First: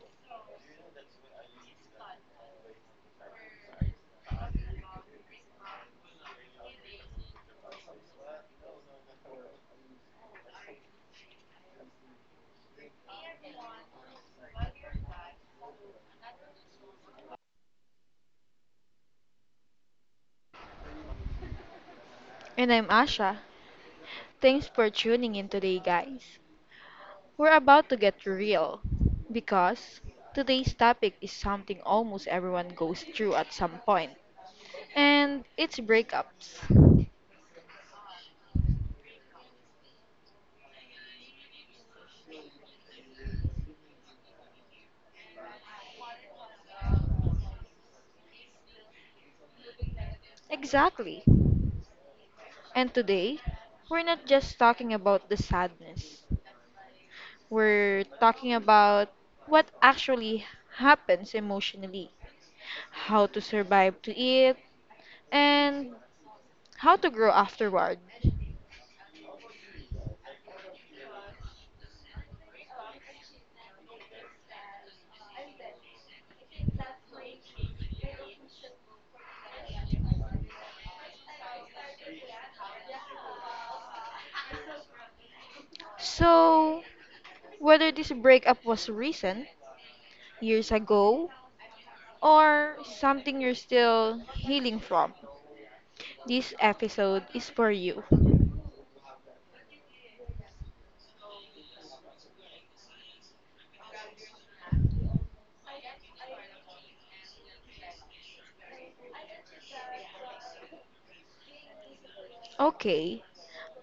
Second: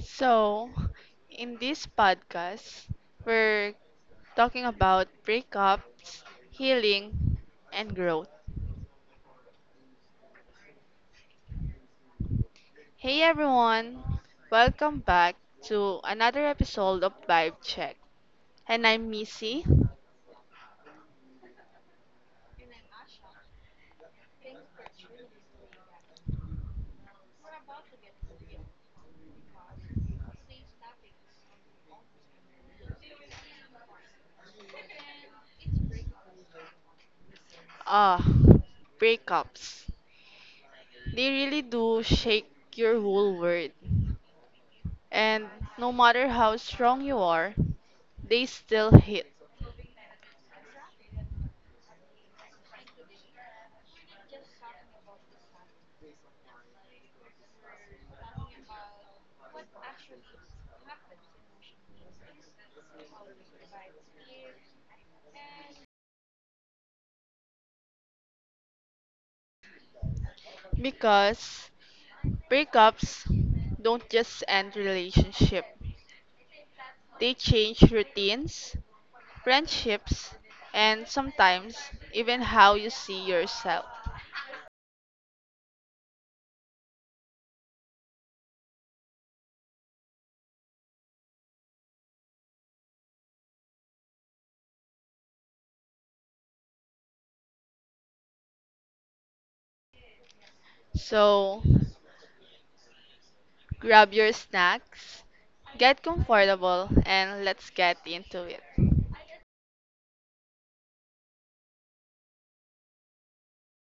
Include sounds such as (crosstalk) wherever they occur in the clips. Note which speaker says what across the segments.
Speaker 1: So, in this podcast, we're talking about breakups, healing, and growth. Hey everyone, welcome back to another episode of Vibe Check. And I'm Missy.
Speaker 2: And I'm Asha. Thanks for tuning in today, guys. We're about to get real because today's topic is something almost everyone goes through at some point, and it's breakups.
Speaker 1: Ah, Breakups. They really do shake your whole world. And no matter how strong you are, they still hit
Speaker 2: Exactly. And today, we're not just talking about the sadness, we're talking about what actually happens emotionally, how to survive to it, and how to grow afterward.
Speaker 1: because breakups don't just end relationship. They change routines, friendships, and sometimes even how you see yourself.
Speaker 2: So, whether this breakup was recent, years ago, or something you're still healing from, this episode is for you.
Speaker 1: So grab your snacks, get comfortable, and let's get into it.
Speaker 2: Okay,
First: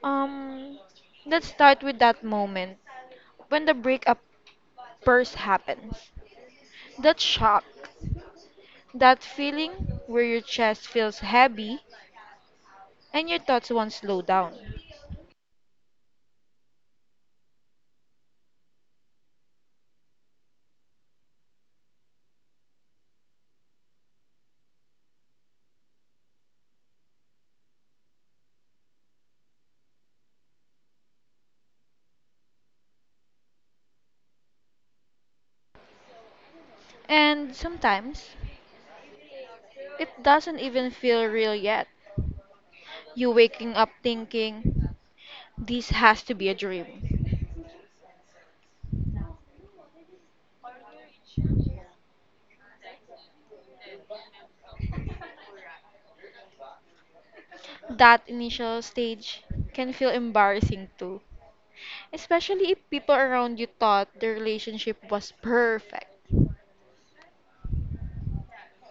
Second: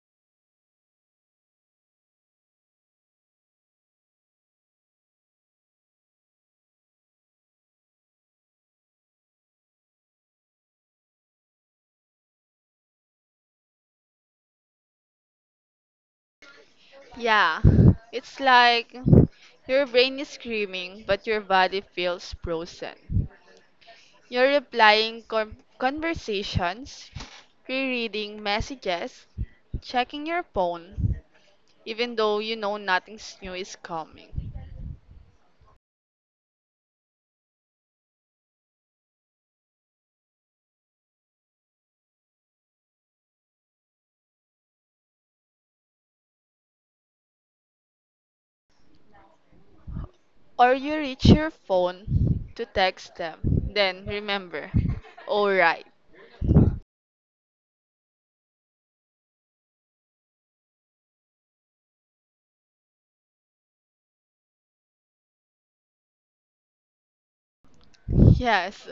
Speaker 2: um, let's start with that moment when the breakup first happens. That shock, that feeling where your chest feels heavy and your thoughts won't slow down.
Speaker 1: Yeah, it's like your brain is screaming, but your body feels frozen. You're replying conversations, rereading messages, checking your phone, even though you know nothing new is coming.
Speaker 2: And sometimes, it doesn't even feel real yet. You waking up thinking, this has to be a dream.
Speaker 1: Or you reach your phone to text them. Then remember, alright,
Speaker 2: That initial stage can feel embarrassing too, especially if people around you thought the relationship was perfect.
Speaker 1: yes.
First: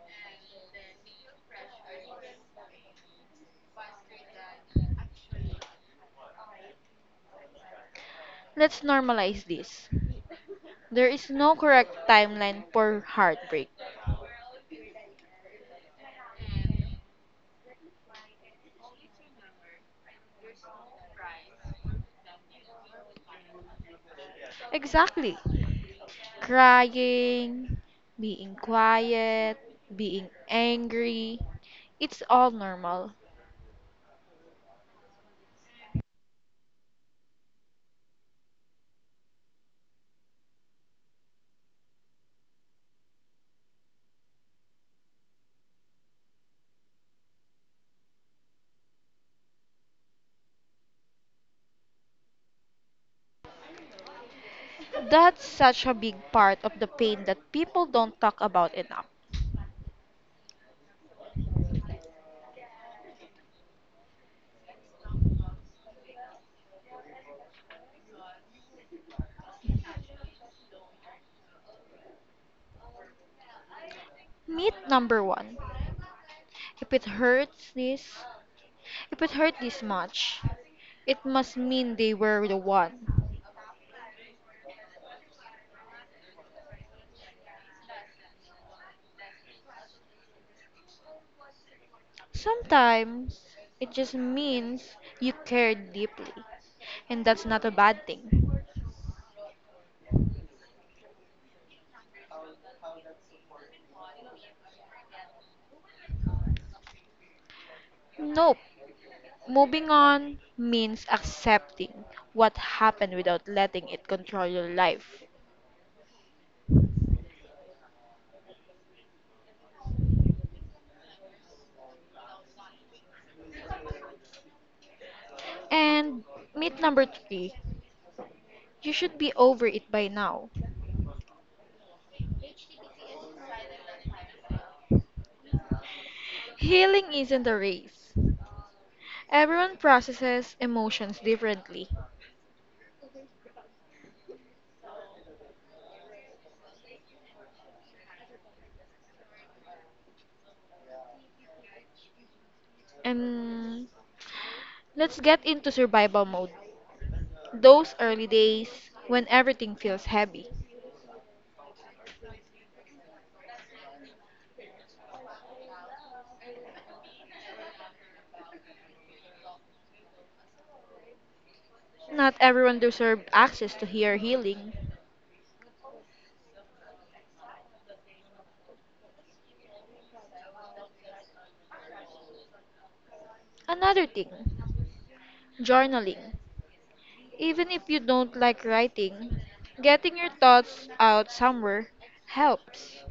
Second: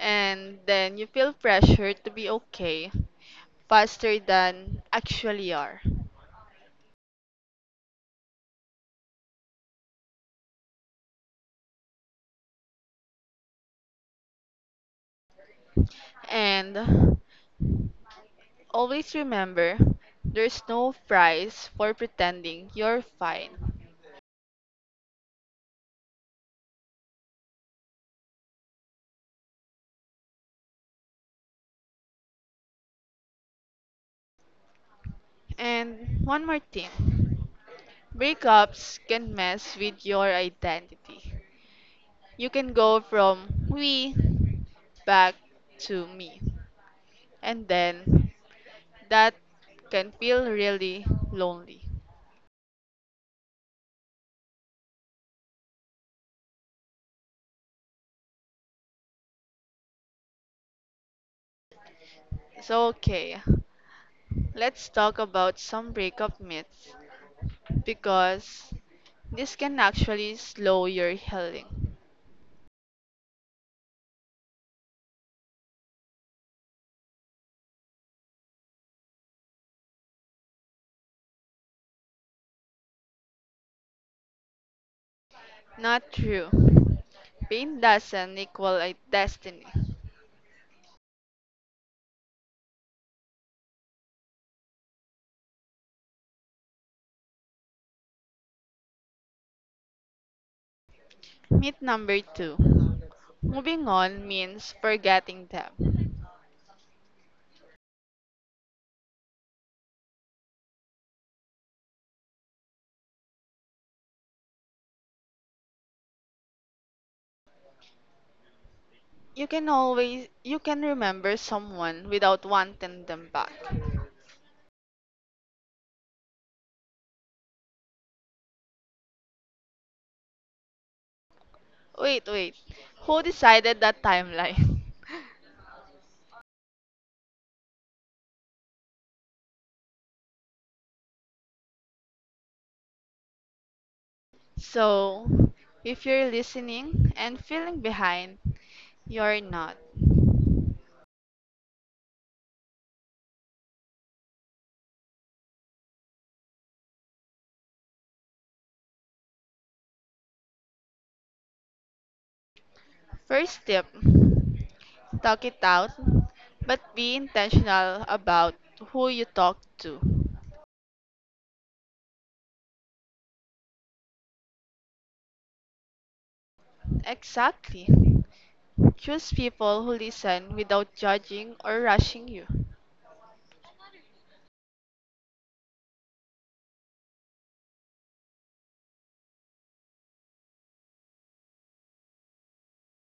Speaker 1: And then you feel pressure to be okay faster than actually are.
Speaker 2: Let's normalize this. There is no correct timeline for heartbreak.
Speaker 1: And always remember, there's no price for pretending you're fine.
Speaker 2: Exactly. Crying, being quiet, being angry, it's all normal.
Speaker 1: And one more thing, breakups can mess with your identity. You can go from we back to me, and then that can feel really lonely.
Speaker 2: That's such a big part of the pain that people don't talk about enough.
Speaker 1: So, okay, let's talk about some breakup myths because this can actually slow your healing.
Speaker 2: Myth number one. If it hurts, this. If it hurt this much, it must mean they were the one.
Speaker 1: Not true. Pain doesn't equal a destiny.
Speaker 2: Sometimes it just means you cared deeply, and that's not a bad thing.
Speaker 1: Myth number two. Moving on means forgetting them.
Speaker 2: Nope. Moving on means accepting what happened without letting it control your life.
Speaker 1: You can remember someone without wanting them back.
Speaker 2: And myth number three, you should be over it by now.
Speaker 1: Wait, wait. Who decided that timeline? (laughs)
Speaker 2: Healing isn't a race. Everyone processes emotions differently.
Speaker 1: So, if you're listening and feeling behind, you're not.
Speaker 2: And let's get into survival mode. Those early days when everything feels heavy.
Speaker 1: First tip, talk it out, but be intentional about who you talk to.
Speaker 2: Not everyone deserved access to hear healing.
Speaker 1: Exactly. Choose people who listen without judging or rushing you.
Speaker 2: Another thing, journaling. Even if you don't like writing, getting your thoughts out somewhere helps.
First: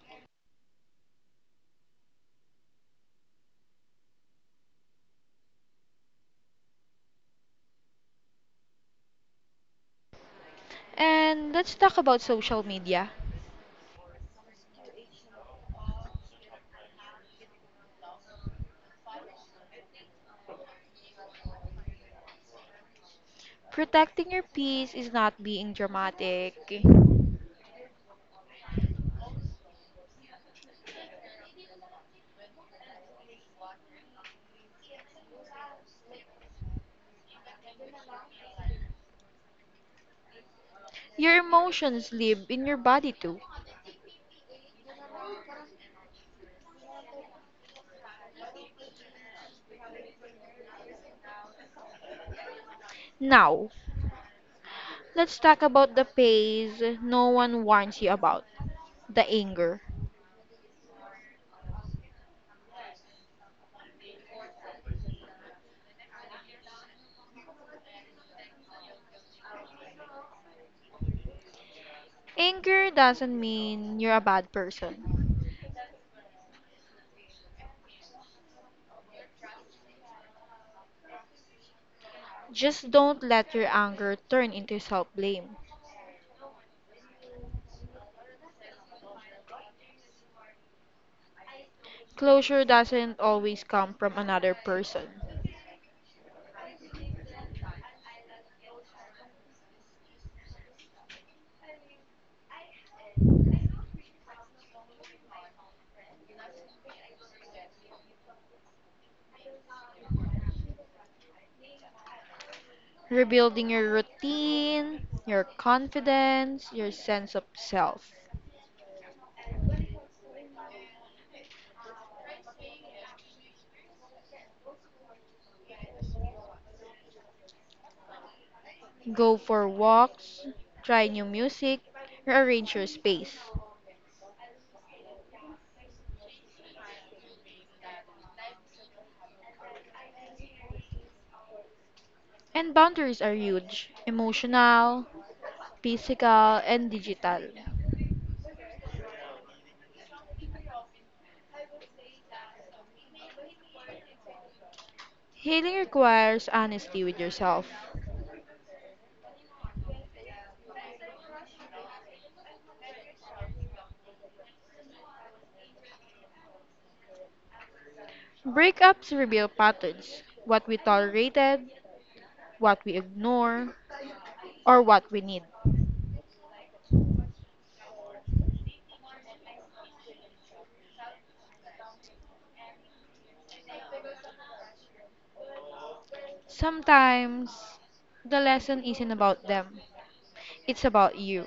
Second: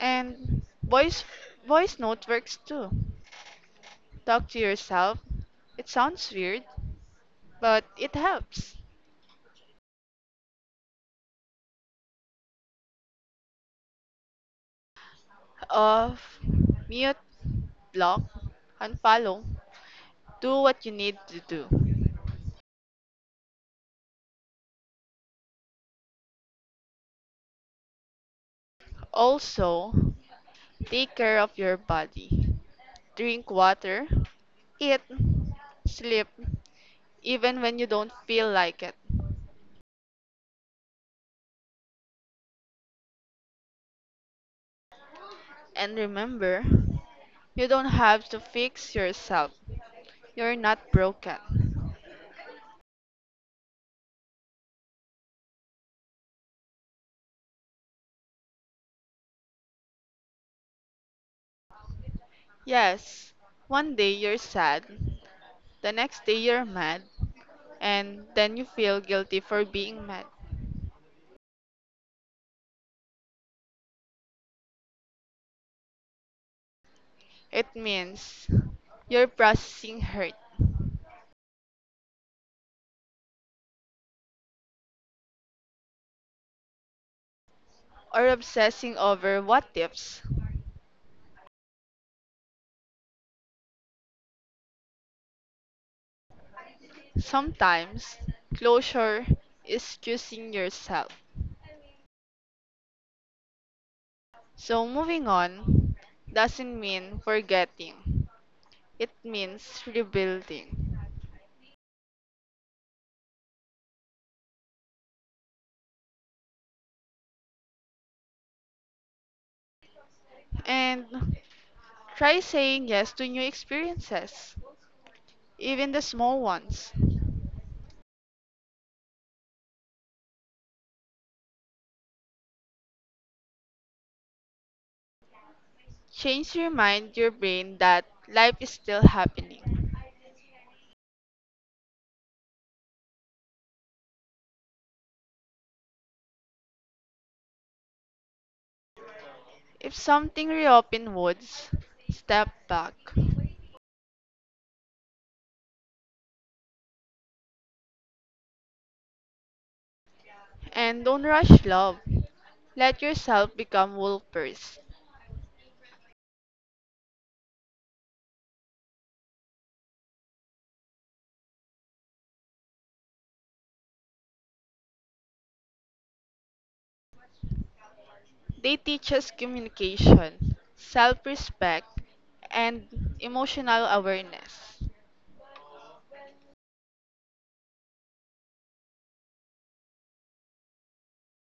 Speaker 1: And voice note works too. Talk to yourself. It sounds weird, but it helps.
Speaker 2: And let's talk about social media.
Speaker 1: Of mute, block, unfollow, do what you need to do.
Speaker 2: Protecting your peace is not being dramatic.
Speaker 1: Also, take care of your body. Drink water, eat, sleep, even when you don't feel like it.
Speaker 2: Your emotions live in your body too.
Speaker 1: And remember, you don't have to fix yourself. You're not broken.
Speaker 2: Now, let's talk about the phase no one warns you about, the anger.
Speaker 1: Yes, one day you're sad, the next day you're mad, and then you feel guilty for being mad.
Speaker 2: Anger doesn't mean you're a bad person.
Speaker 1: It means you're processing hurt
Speaker 2: Just don't let your anger turn into self blame.
Speaker 1: or obsessing over what ifs.
Speaker 2: Closure doesn't always come from another person.
Speaker 1: Sometimes, closure is choosing yourself. So, moving on doesn't mean forgetting, it means rebuilding.
Speaker 2: Rebuilding your routine, your confidence, your sense of self.
Speaker 1: And try saying yes to new experiences, even the small ones.
Speaker 2: Go for walks, try new music, rearrange your space.
Speaker 1: Change your mind, your brain that life is still happening.
Speaker 2: And boundaries are huge, emotional, physical, and digital.
Speaker 1: If something reopen woods, step back.
Speaker 2: Healing requires honesty with yourself.
Speaker 1: And don't rush love. Let yourself become wool first.
Speaker 2: Breakups reveal patterns, what we tolerated, what we ignore, or what we need.
Speaker 1: They teach us communication, self respect, and emotional awareness.
Speaker 2: Sometimes the lesson isn't about them, it's about you.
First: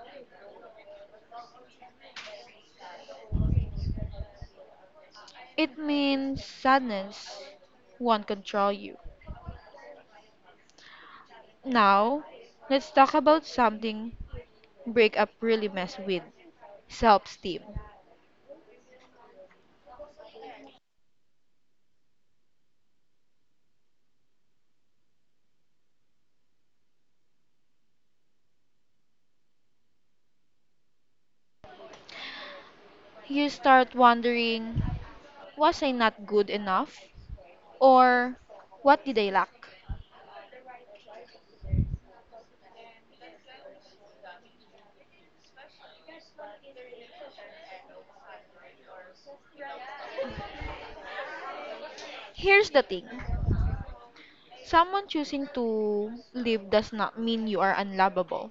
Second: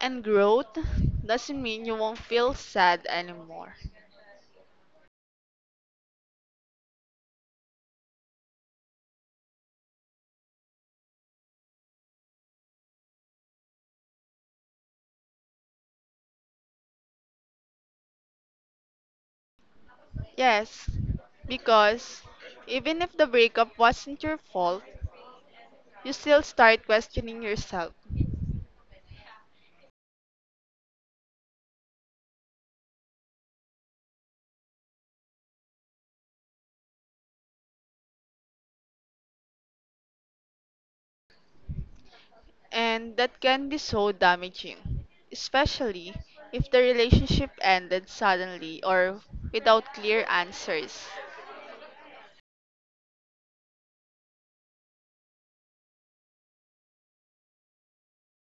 Speaker 1: And growth doesn't mean you won't feel sad anymore.
Speaker 2: It means sadness won't control you. Now, let's talk about something, breakup really mess with self esteem.
Speaker 1: Yes, because even if the breakup wasn't your fault, you still start questioning yourself.
Speaker 2: You start wondering, was I not good enough? Or what did I lack?
Speaker 1: And that can be so damaging, especially if the relationship ended suddenly or without clear answers.
Speaker 2: Here's the thing, someone choosing to live does not mean you are unlovable.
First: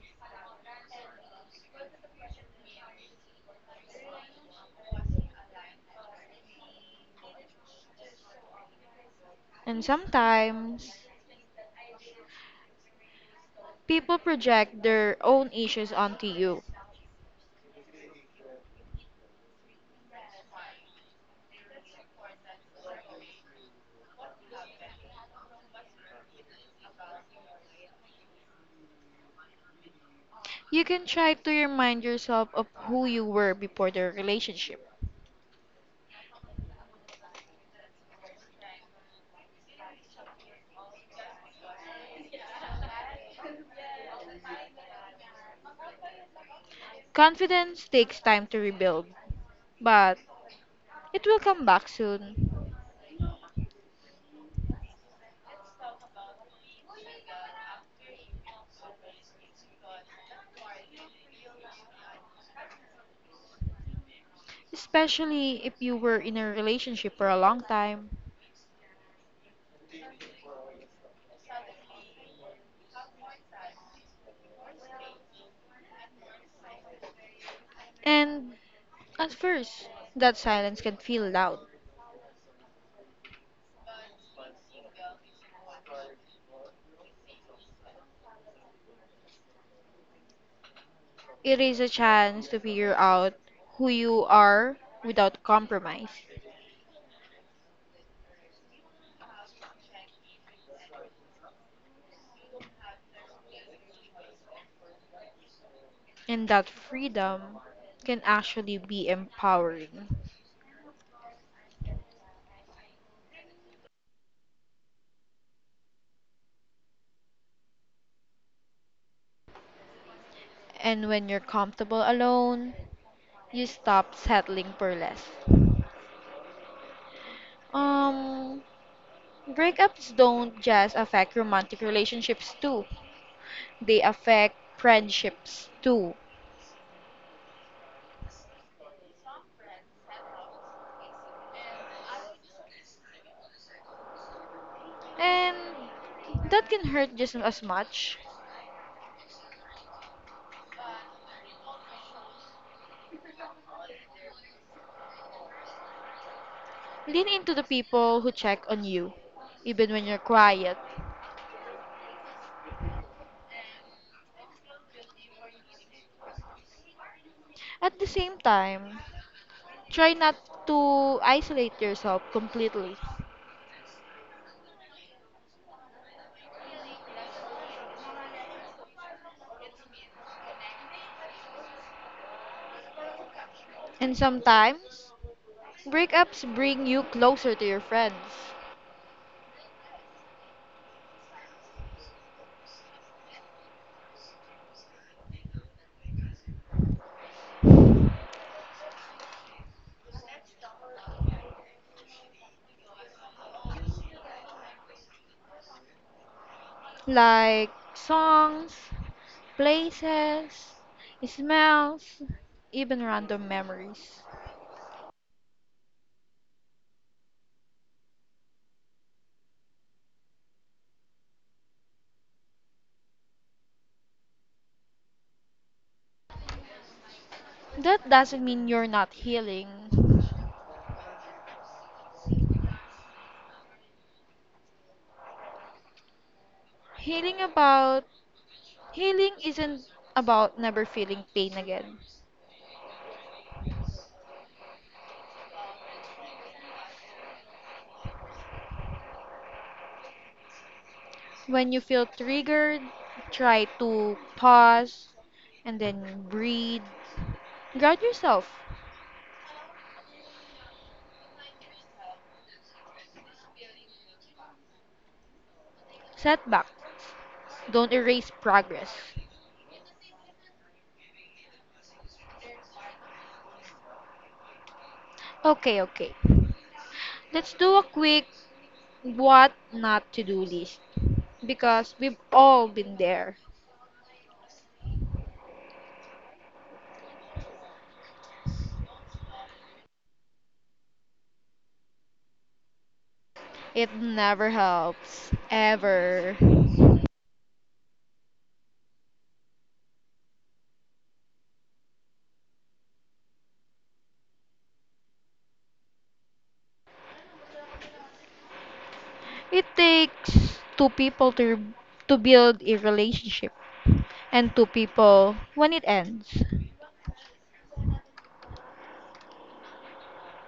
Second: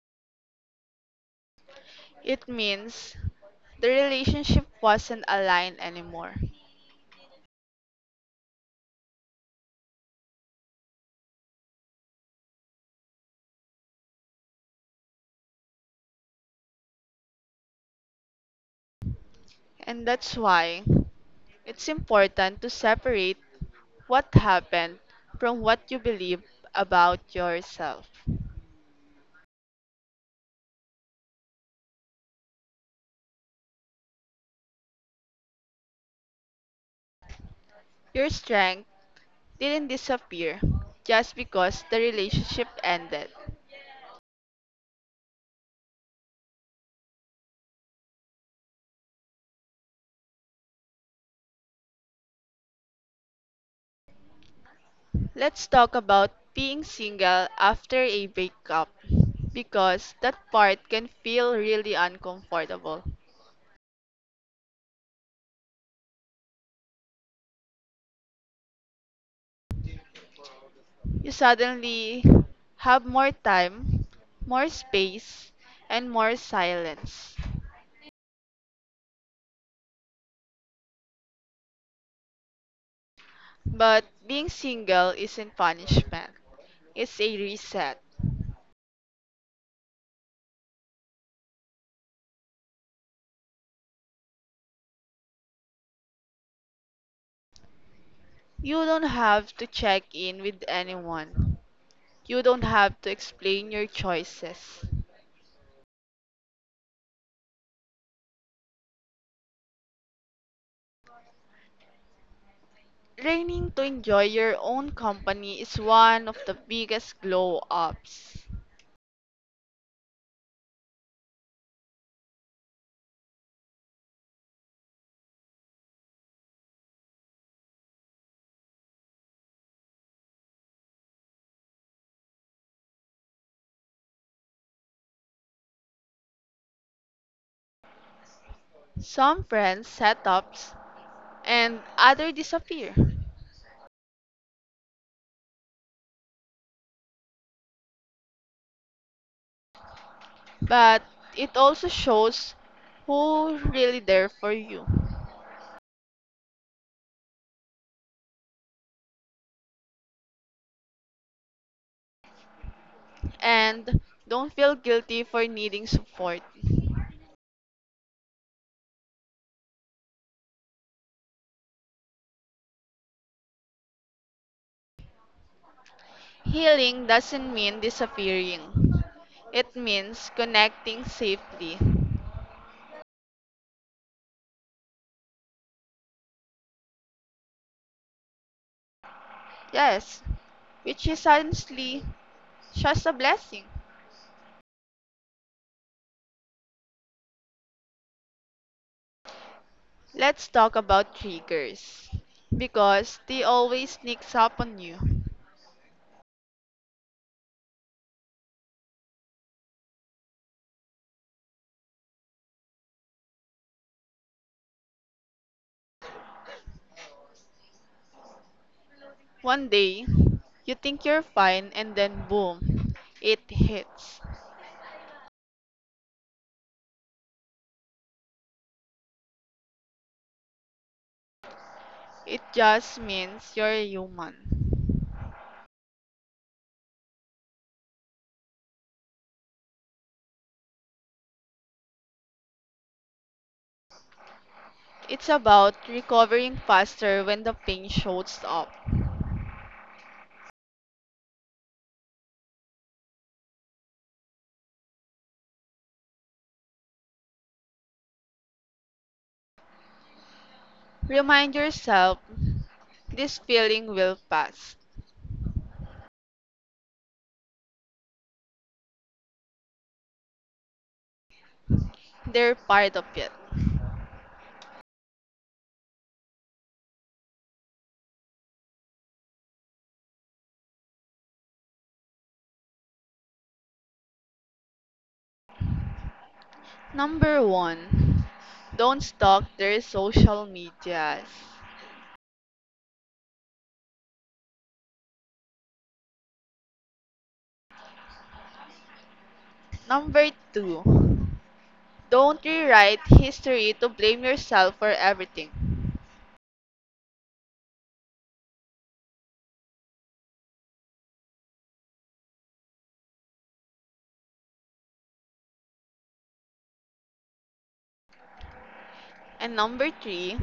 Speaker 1: It means the relationship wasn't aligned anymore,
Speaker 2: And sometimes, people project their own issues onto you.
Speaker 1: and that's why it's important to separate what happened from what you believe about yourself.
Speaker 2: You can try to remind yourself of who you were before the relationship.
Speaker 1: Your strength didn't disappear just because the relationship ended.
Speaker 2: Confidence takes time to rebuild, but it will come back soon,
Speaker 1: Let's talk about being single after a breakup because that part can feel really uncomfortable.
Speaker 2: especially if you were in a relationship for a long time.
Speaker 1: You suddenly have more time, more space, and more silence.
Speaker 2: And at first, that silence can feel loud.
Speaker 1: But being single isn't punishment, it's a reset.
Speaker 2: It is a chance to figure out who you are without compromise.
Speaker 1: You don't have to check in with anyone, you don't have to explain your choices.
Speaker 2: And that freedom can actually be empowering.
Speaker 1: Learning to enjoy your own company is one of the biggest glow ups.
Speaker 2: And when you're comfortable alone, you stop settling for less. Um, Breakups don't just affect romantic relationships too. They affect friendships too.
Speaker 1: Some friends set ups and others disappear,
Speaker 2: And that can hurt just as much.
Speaker 1: but it also shows who really there for you.
Speaker 2: Lean into the people who check on you, even when you're quiet.
Speaker 1: And don't feel guilty for needing support.
Speaker 2: At the same time, try not to isolate yourself completely.
Speaker 1: Healing doesn't mean disappearing. It means connecting safely.
Speaker 2: And sometimes, breakups bring you closer to your friends,
Speaker 1: Yes, which is honestly just a blessing. Let's talk about triggers because they always sneaks up on you.
Speaker 2: like songs, places, smells, even random memories.
Speaker 1: One day, you think you're fine and then boom, it hits.
Speaker 2: That doesn't mean you're not healing.
Speaker 1: It just means you're human.
Speaker 2: Healing about Healing isn't about never feeling pain again.
Speaker 1: It's about recovering faster when the pain shows up.
Speaker 2: When you feel triggered, try to pause and then breathe. Ground yourself.
Speaker 1: Remind yourself this feeling will pass.
Speaker 2: Setback. Don't erase progress.
Speaker 1: They're part of it.
Speaker 2: Okay, okay. Let's do a quick what not to do list because we've all been there.
Speaker 1: Number 1. Don't stalk their social medias.
Speaker 2: It never helps. Ever.
Speaker 1: Number 2. Don't rewrite history to blame yourself for everything.
Speaker 2: It takes two people to build a relationship and two people when it ends.
Speaker 1: And number three,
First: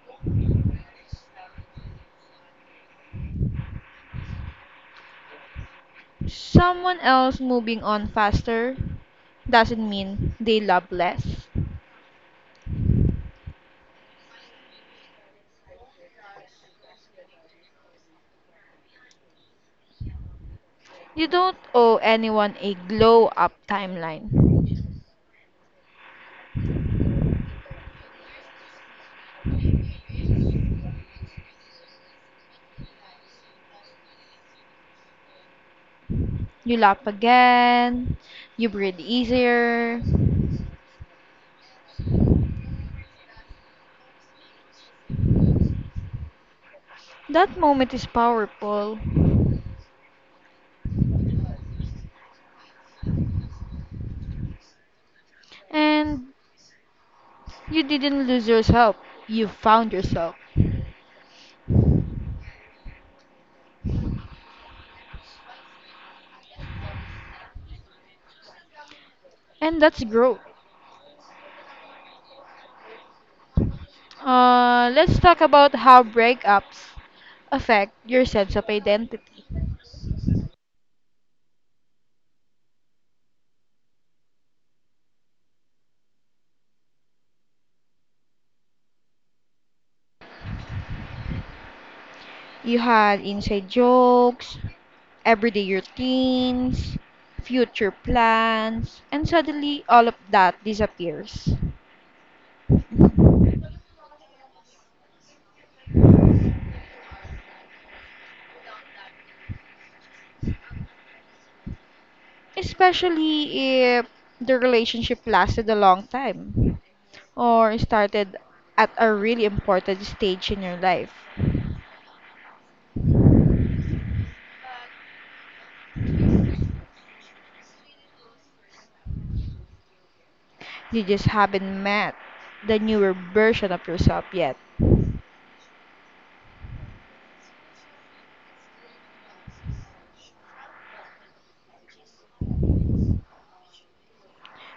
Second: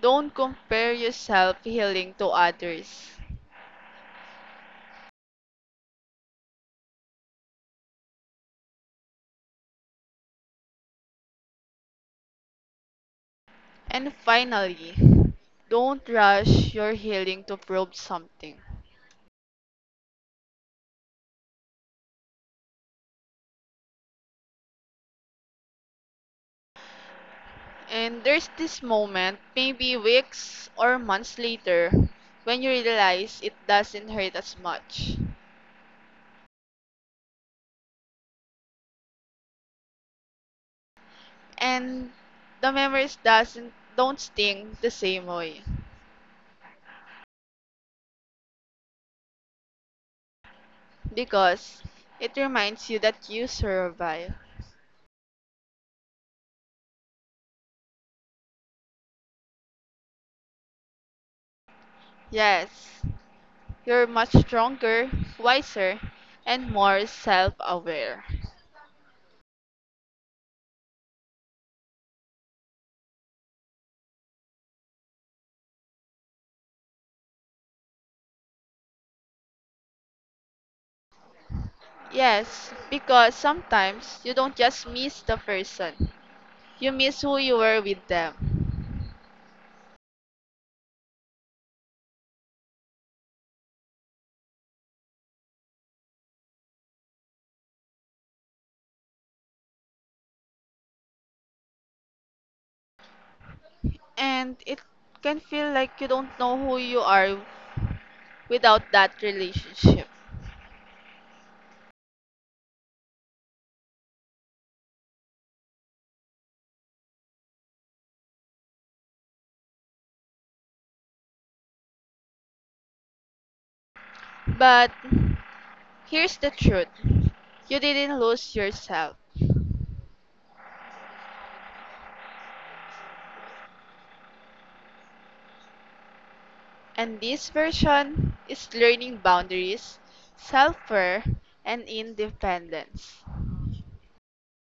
Speaker 1: don't compare yourself healing to others.
Speaker 2: Someone else moving on faster doesn't mean they love less.
Speaker 1: And finally, don't rush your healing to prove something.
Speaker 2: You don't owe anyone a glow up timeline.
Speaker 1: And there's this moment, maybe weeks or months later, when you realize it doesn't hurt as much.
Speaker 2: You laugh again, you breathe easier.
Speaker 1: And the memories doesn't don't sting the same way
Speaker 2: That moment is powerful,
Speaker 1: because it reminds you that you survive.
Speaker 2: and you didn't lose yourself, you found yourself,
Speaker 1: Yes, you're much stronger, wiser, and more self aware.
Speaker 2: and that's growth. Let's talk about how breakups affect your sense of identity.
Speaker 1: Yes, because sometimes you don't just miss the person, you miss who you were with them.
Speaker 2: You had inside jokes, everyday routines, future plans, and suddenly all of that disappears.
Speaker 1: And it can feel like you don't know who you are without that relationship.
Speaker 2: Especially if the relationship lasted a long time or started at a really important stage in your life.
Speaker 1: But here's the truth, you didn't lose yourself.
Speaker 2: You just haven't met the newer version of yourself yet,
Speaker 1: And this version is learning boundaries, self care, and independence.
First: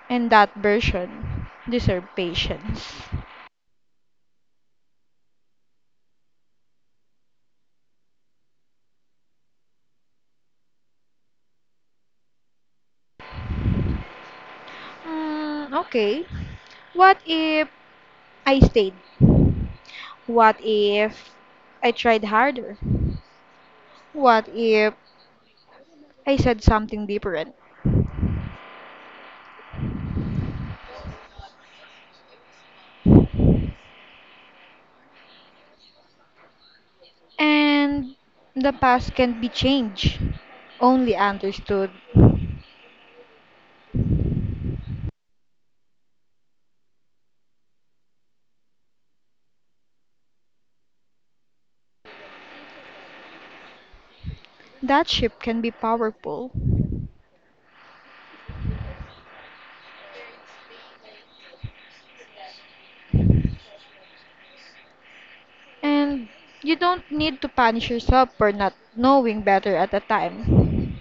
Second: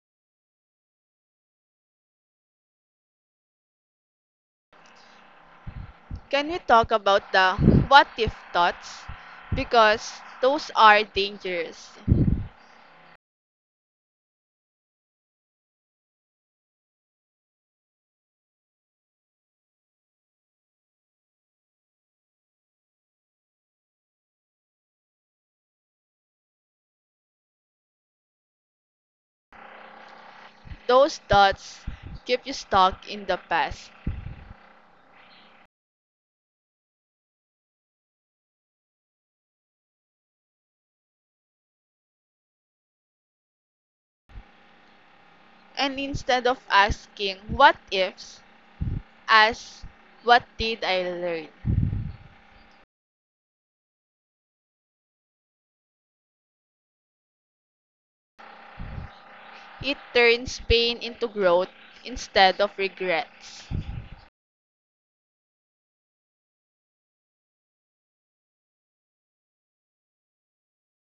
Speaker 2: and that version deserves patience.
Speaker 1: Can we talk about the what if thoughts? Because those are dangerous.
Speaker 2: Mm, okay. What if I stayed? What if I tried harder? What if I said something different?
Speaker 1: Those thoughts keep you stuck in the past.
Speaker 2: And the past can be changed, only understood.
Speaker 1: And instead of asking what ifs, ask what did I learn?
Speaker 2: That shift can be powerful.
Speaker 1: It turns pain into growth instead of regrets.
Speaker 2: And you don't need to punish yourself for not knowing better at the time.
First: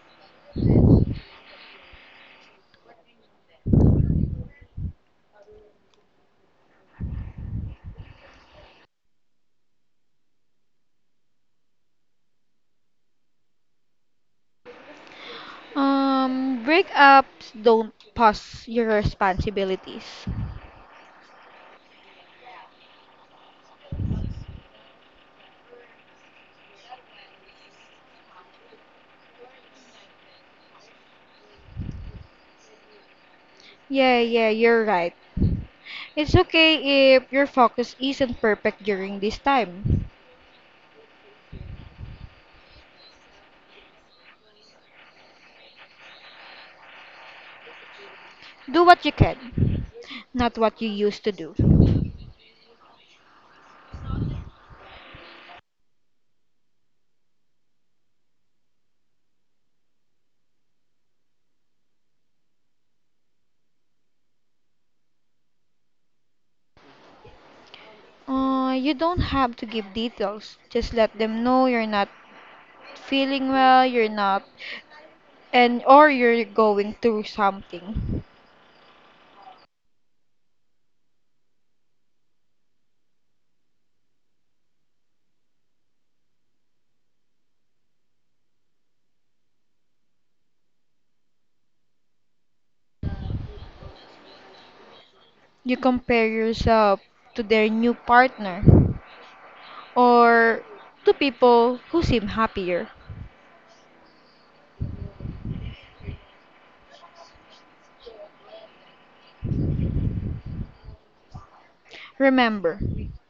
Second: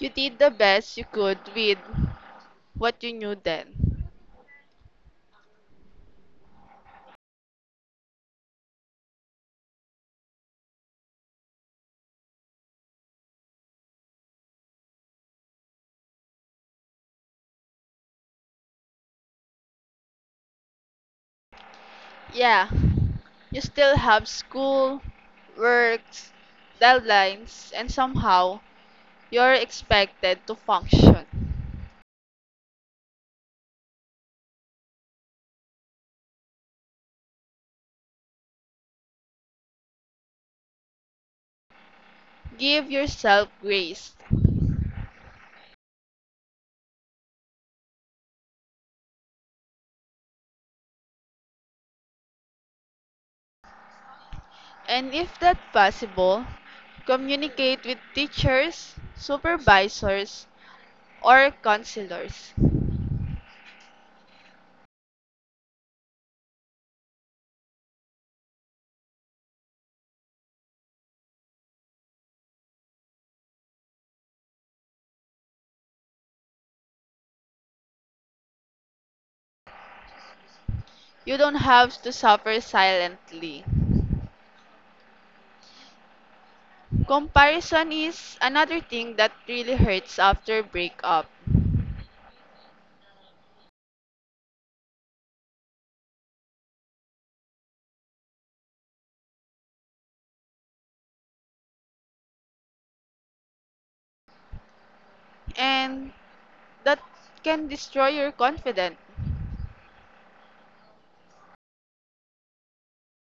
Speaker 1: You did the best you could with what you knew then.
Speaker 2: Breakups don't pause your responsibilities.
Speaker 1: Yeah, you still have school, works, deadlines, and somehow you're expected to function.
Speaker 2: Yeah, yeah, you're right. It's okay if your focus isn't perfect during this time.
Speaker 1: Give yourself grace.
Speaker 2: Do what you can, not what you used to do.
Speaker 1: And if that's possible, communicate with teachers, supervisors, or counselors.
Speaker 2: You don't have to give details. Just let them know you're not feeling well, you're not, and or you're going through something.
Speaker 1: You don't have to suffer silently. Comparison is another thing that really hurts after breakup,
Speaker 2: You compare yourself to their new partner or to people who seem happier.
Speaker 1: and that can destroy your confidence.
Speaker 2: Remember,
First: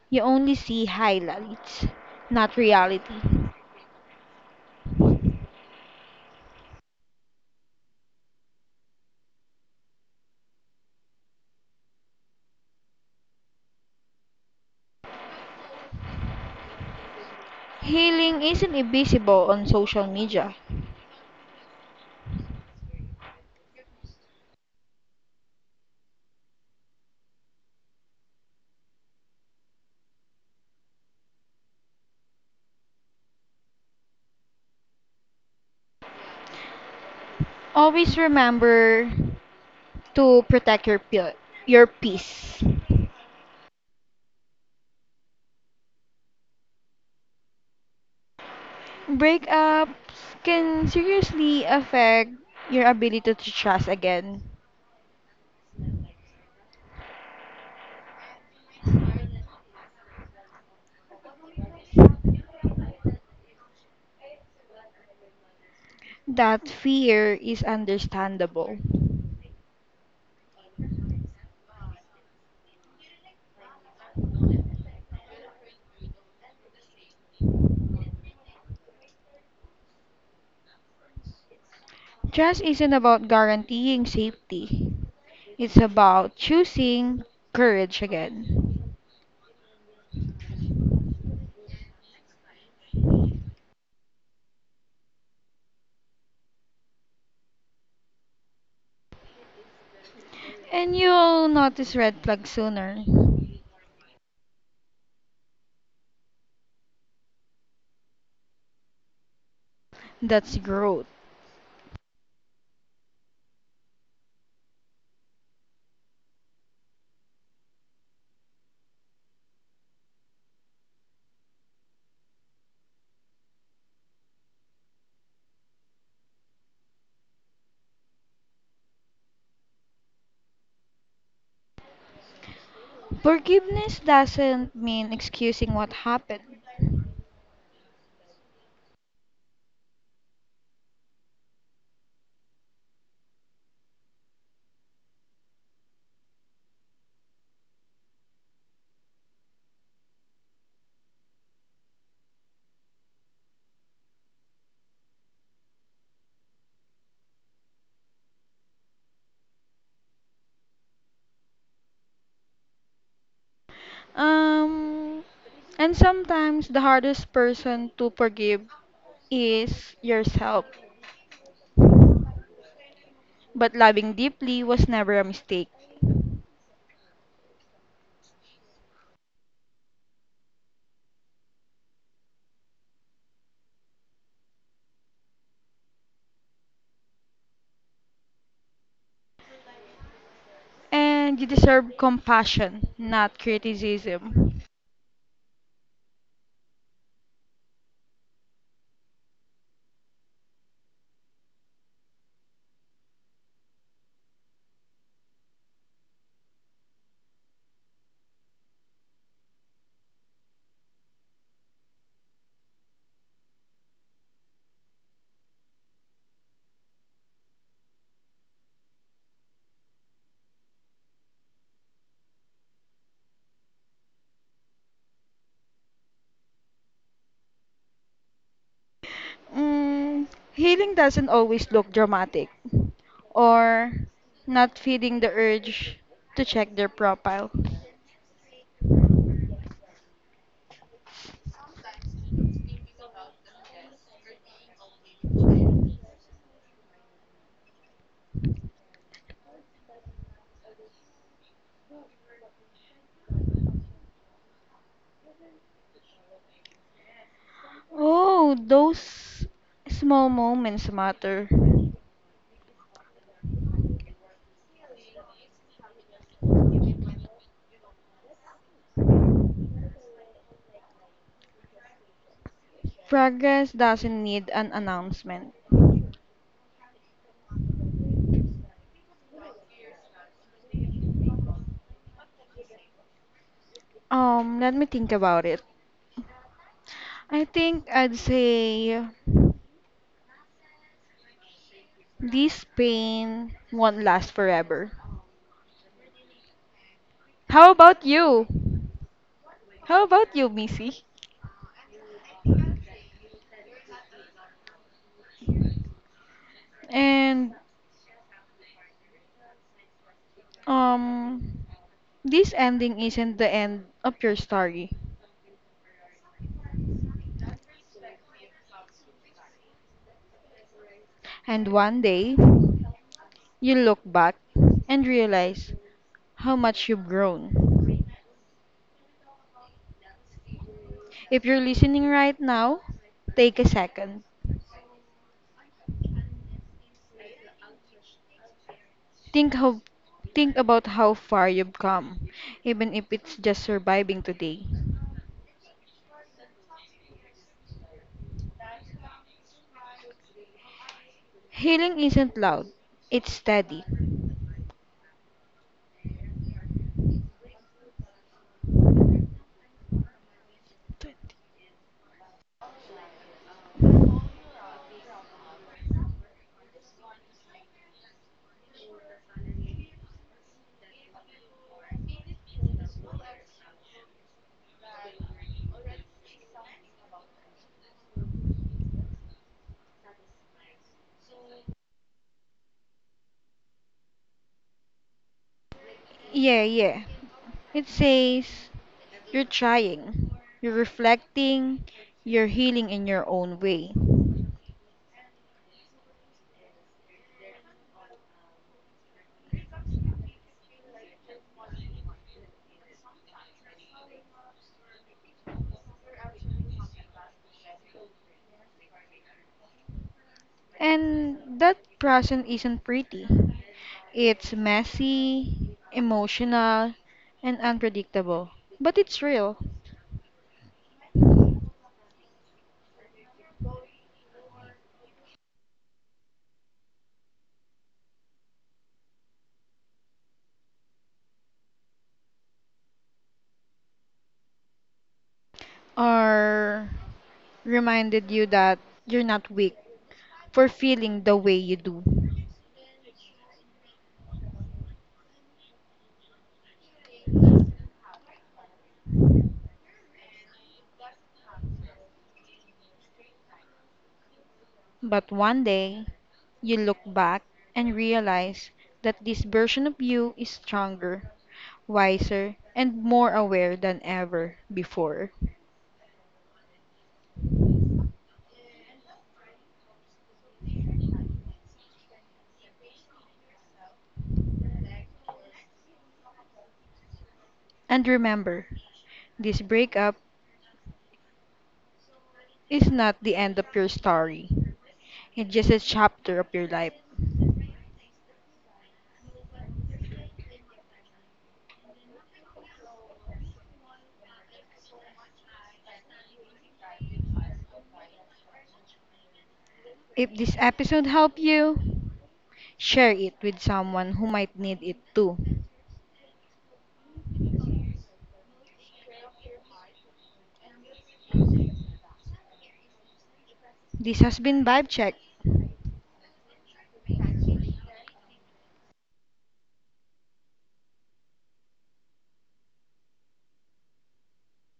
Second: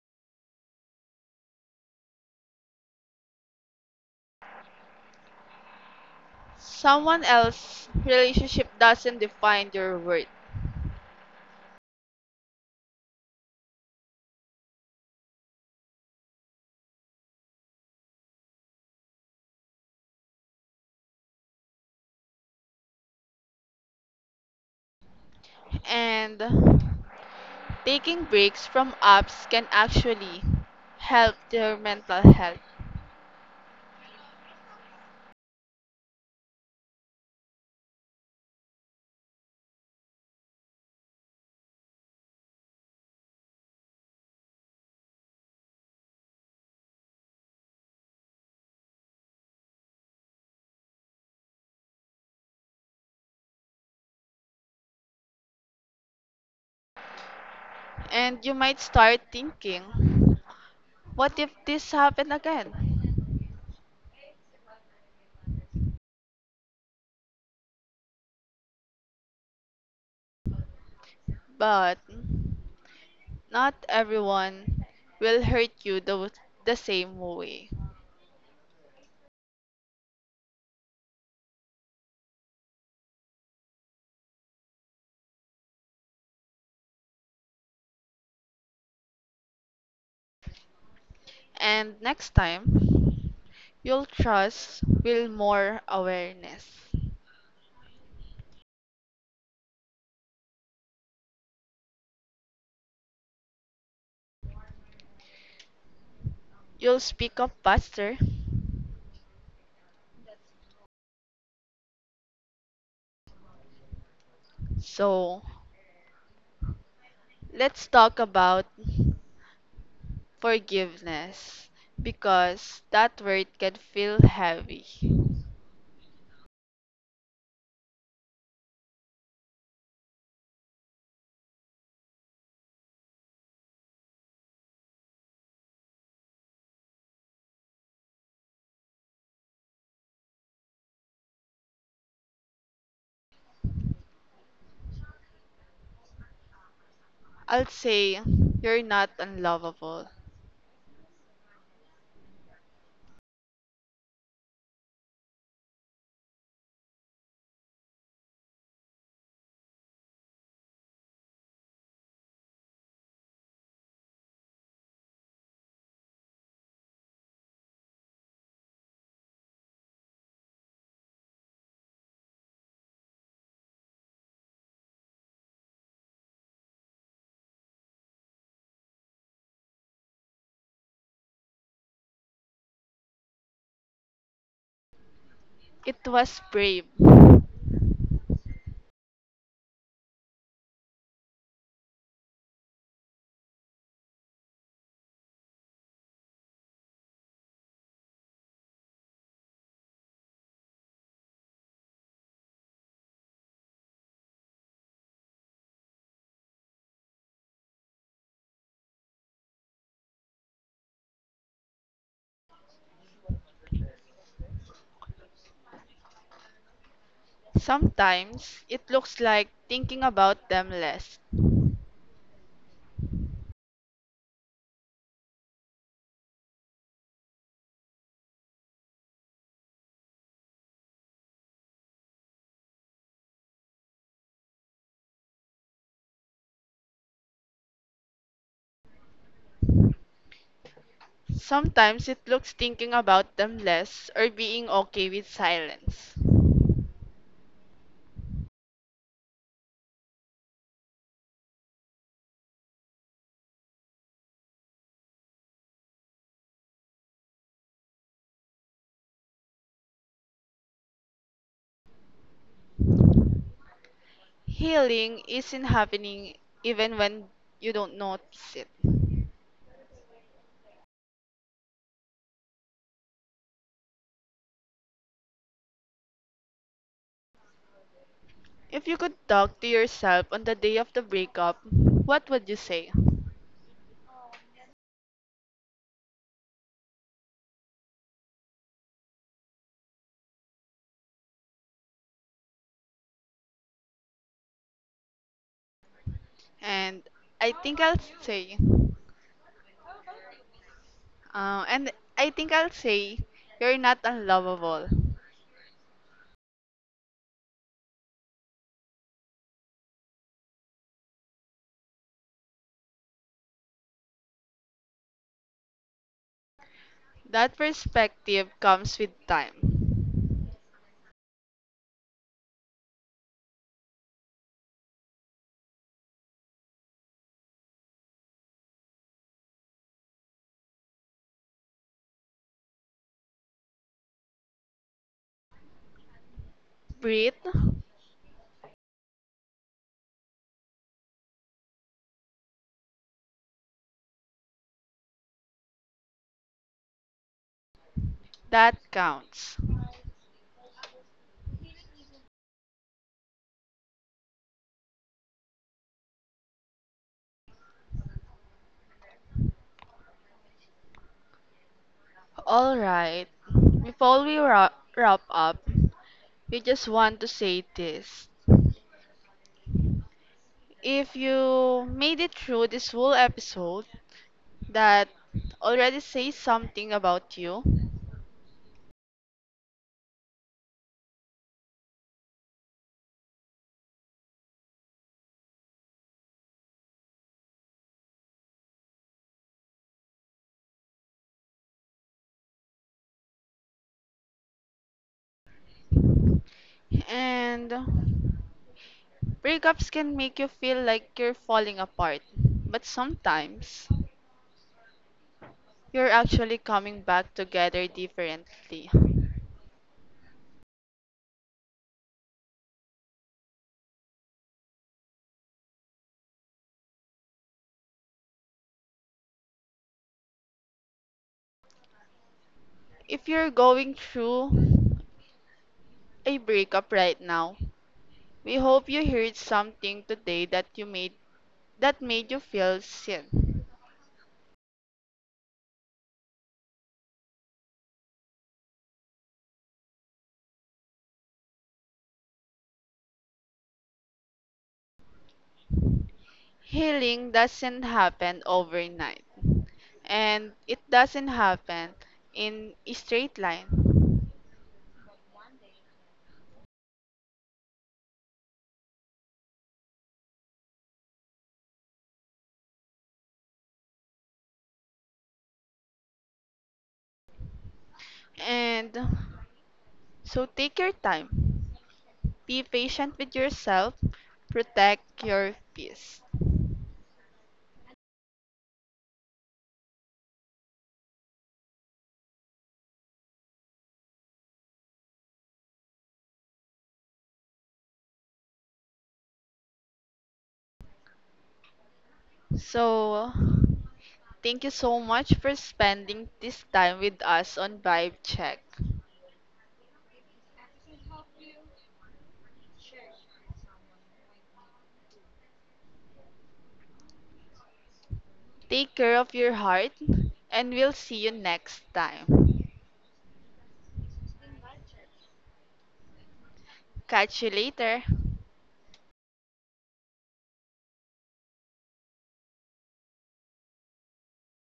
Speaker 2: you only see highlights, not reality.
Speaker 1: Someone else's relationship doesn't define your worth.
Speaker 2: Healing isn't invisible on social media.
Speaker 1: And taking breaks from apps can actually help their mental health.
Speaker 2: Always remember to protect your your peace. Breakups can seriously affect your ability to trust again.
Speaker 1: And you might start thinking, what if this happened again?
Speaker 2: That fear is understandable.
Speaker 1: But not everyone will hurt you the same way.
Speaker 2: Trust isn't about guaranteeing safety, it's about choosing courage again.
Speaker 1: And next time, you'll trust with more awareness.
Speaker 2: And you'll notice red flags sooner.
Speaker 1: You'll speak up faster.
Speaker 2: That's growth.
Speaker 1: So, let's talk about forgiveness because that word can feel heavy.
Speaker 2: Forgiveness doesn't mean excusing what happened.
Speaker 1: I'll say you're not unlovable.
Speaker 2: Um, and sometimes the hardest person to forgive is yourself. But loving deeply was never a mistake.
Speaker 1: It was brave.
Speaker 2: And you deserve compassion, not criticism.
Speaker 1: Sometimes it looks like thinking about them less.
Speaker 2: Mm, healing doesn't always look dramatic, or not feeling the urge to check their profile.
Speaker 1: Sometimes it looks thinking about them less or being okay with silence.
Speaker 2: Oh, those small moments matter.
Speaker 1: Healing isn't happening even when you don't notice it.
Speaker 2: Progress doesn't need an announcement.
Speaker 1: If you could talk to yourself on the day of the breakup, what would you say?
Speaker 2: Let me think about it. I think I'd say this pain won't last forever.
Speaker 1: And I
Speaker 2: How
Speaker 1: think I'll
Speaker 2: about you?
Speaker 1: say,
Speaker 2: How about you, Missy?
Speaker 1: and I think I'll say, you're not unlovable.
Speaker 2: And um this ending isn't the end of your story.
Speaker 1: That perspective comes with time.
Speaker 2: And one day you look back and realize how much you've grown. If you're listening right now, take a second.
Speaker 1: Breathe,
Speaker 2: Think how think about how far you've come, even if it's just surviving today.
Speaker 1: that counts.
Speaker 2: Healing isn't loud, it's steady.
Speaker 1: All right, before we wrap up, we just want to say this. If you made it through this whole episode, that already says something about you.
Speaker 2: Yeah, yeah. It says, you're trying, you're reflecting, you're healing in your own way.
Speaker 1: And breakups can make you feel like you're falling apart, but sometimes you're actually coming back together differently.
Speaker 2: And that process isn't pretty. It's messy, emotional, and unpredictable. But it's real.
Speaker 1: If you're going through a breakup right now, we hope you heard something today that you made that made you feel seen.
Speaker 2: Or reminded you that you're not weak for feeling the way you do.
Speaker 1: Healing doesn't happen overnight, and it doesn't happen in a straight line.
Speaker 2: But one day, you look back and realize that this version of you is stronger, wiser, and more aware than ever before.
Speaker 1: And so take your time. Be patient with yourself. Protect your peace.
Speaker 2: And remember, this breakup is not the end of your story. It's just a chapter of your life.
Speaker 1: So, thank you so much for spending this time with us on Vibe Check.
Speaker 2: If this episode helped you, share it with someone who might need it too.
Speaker 1: Take care of your heart, and we'll see you next time.
Speaker 2: This has been Vibe Check.
Speaker 1: Catch you later.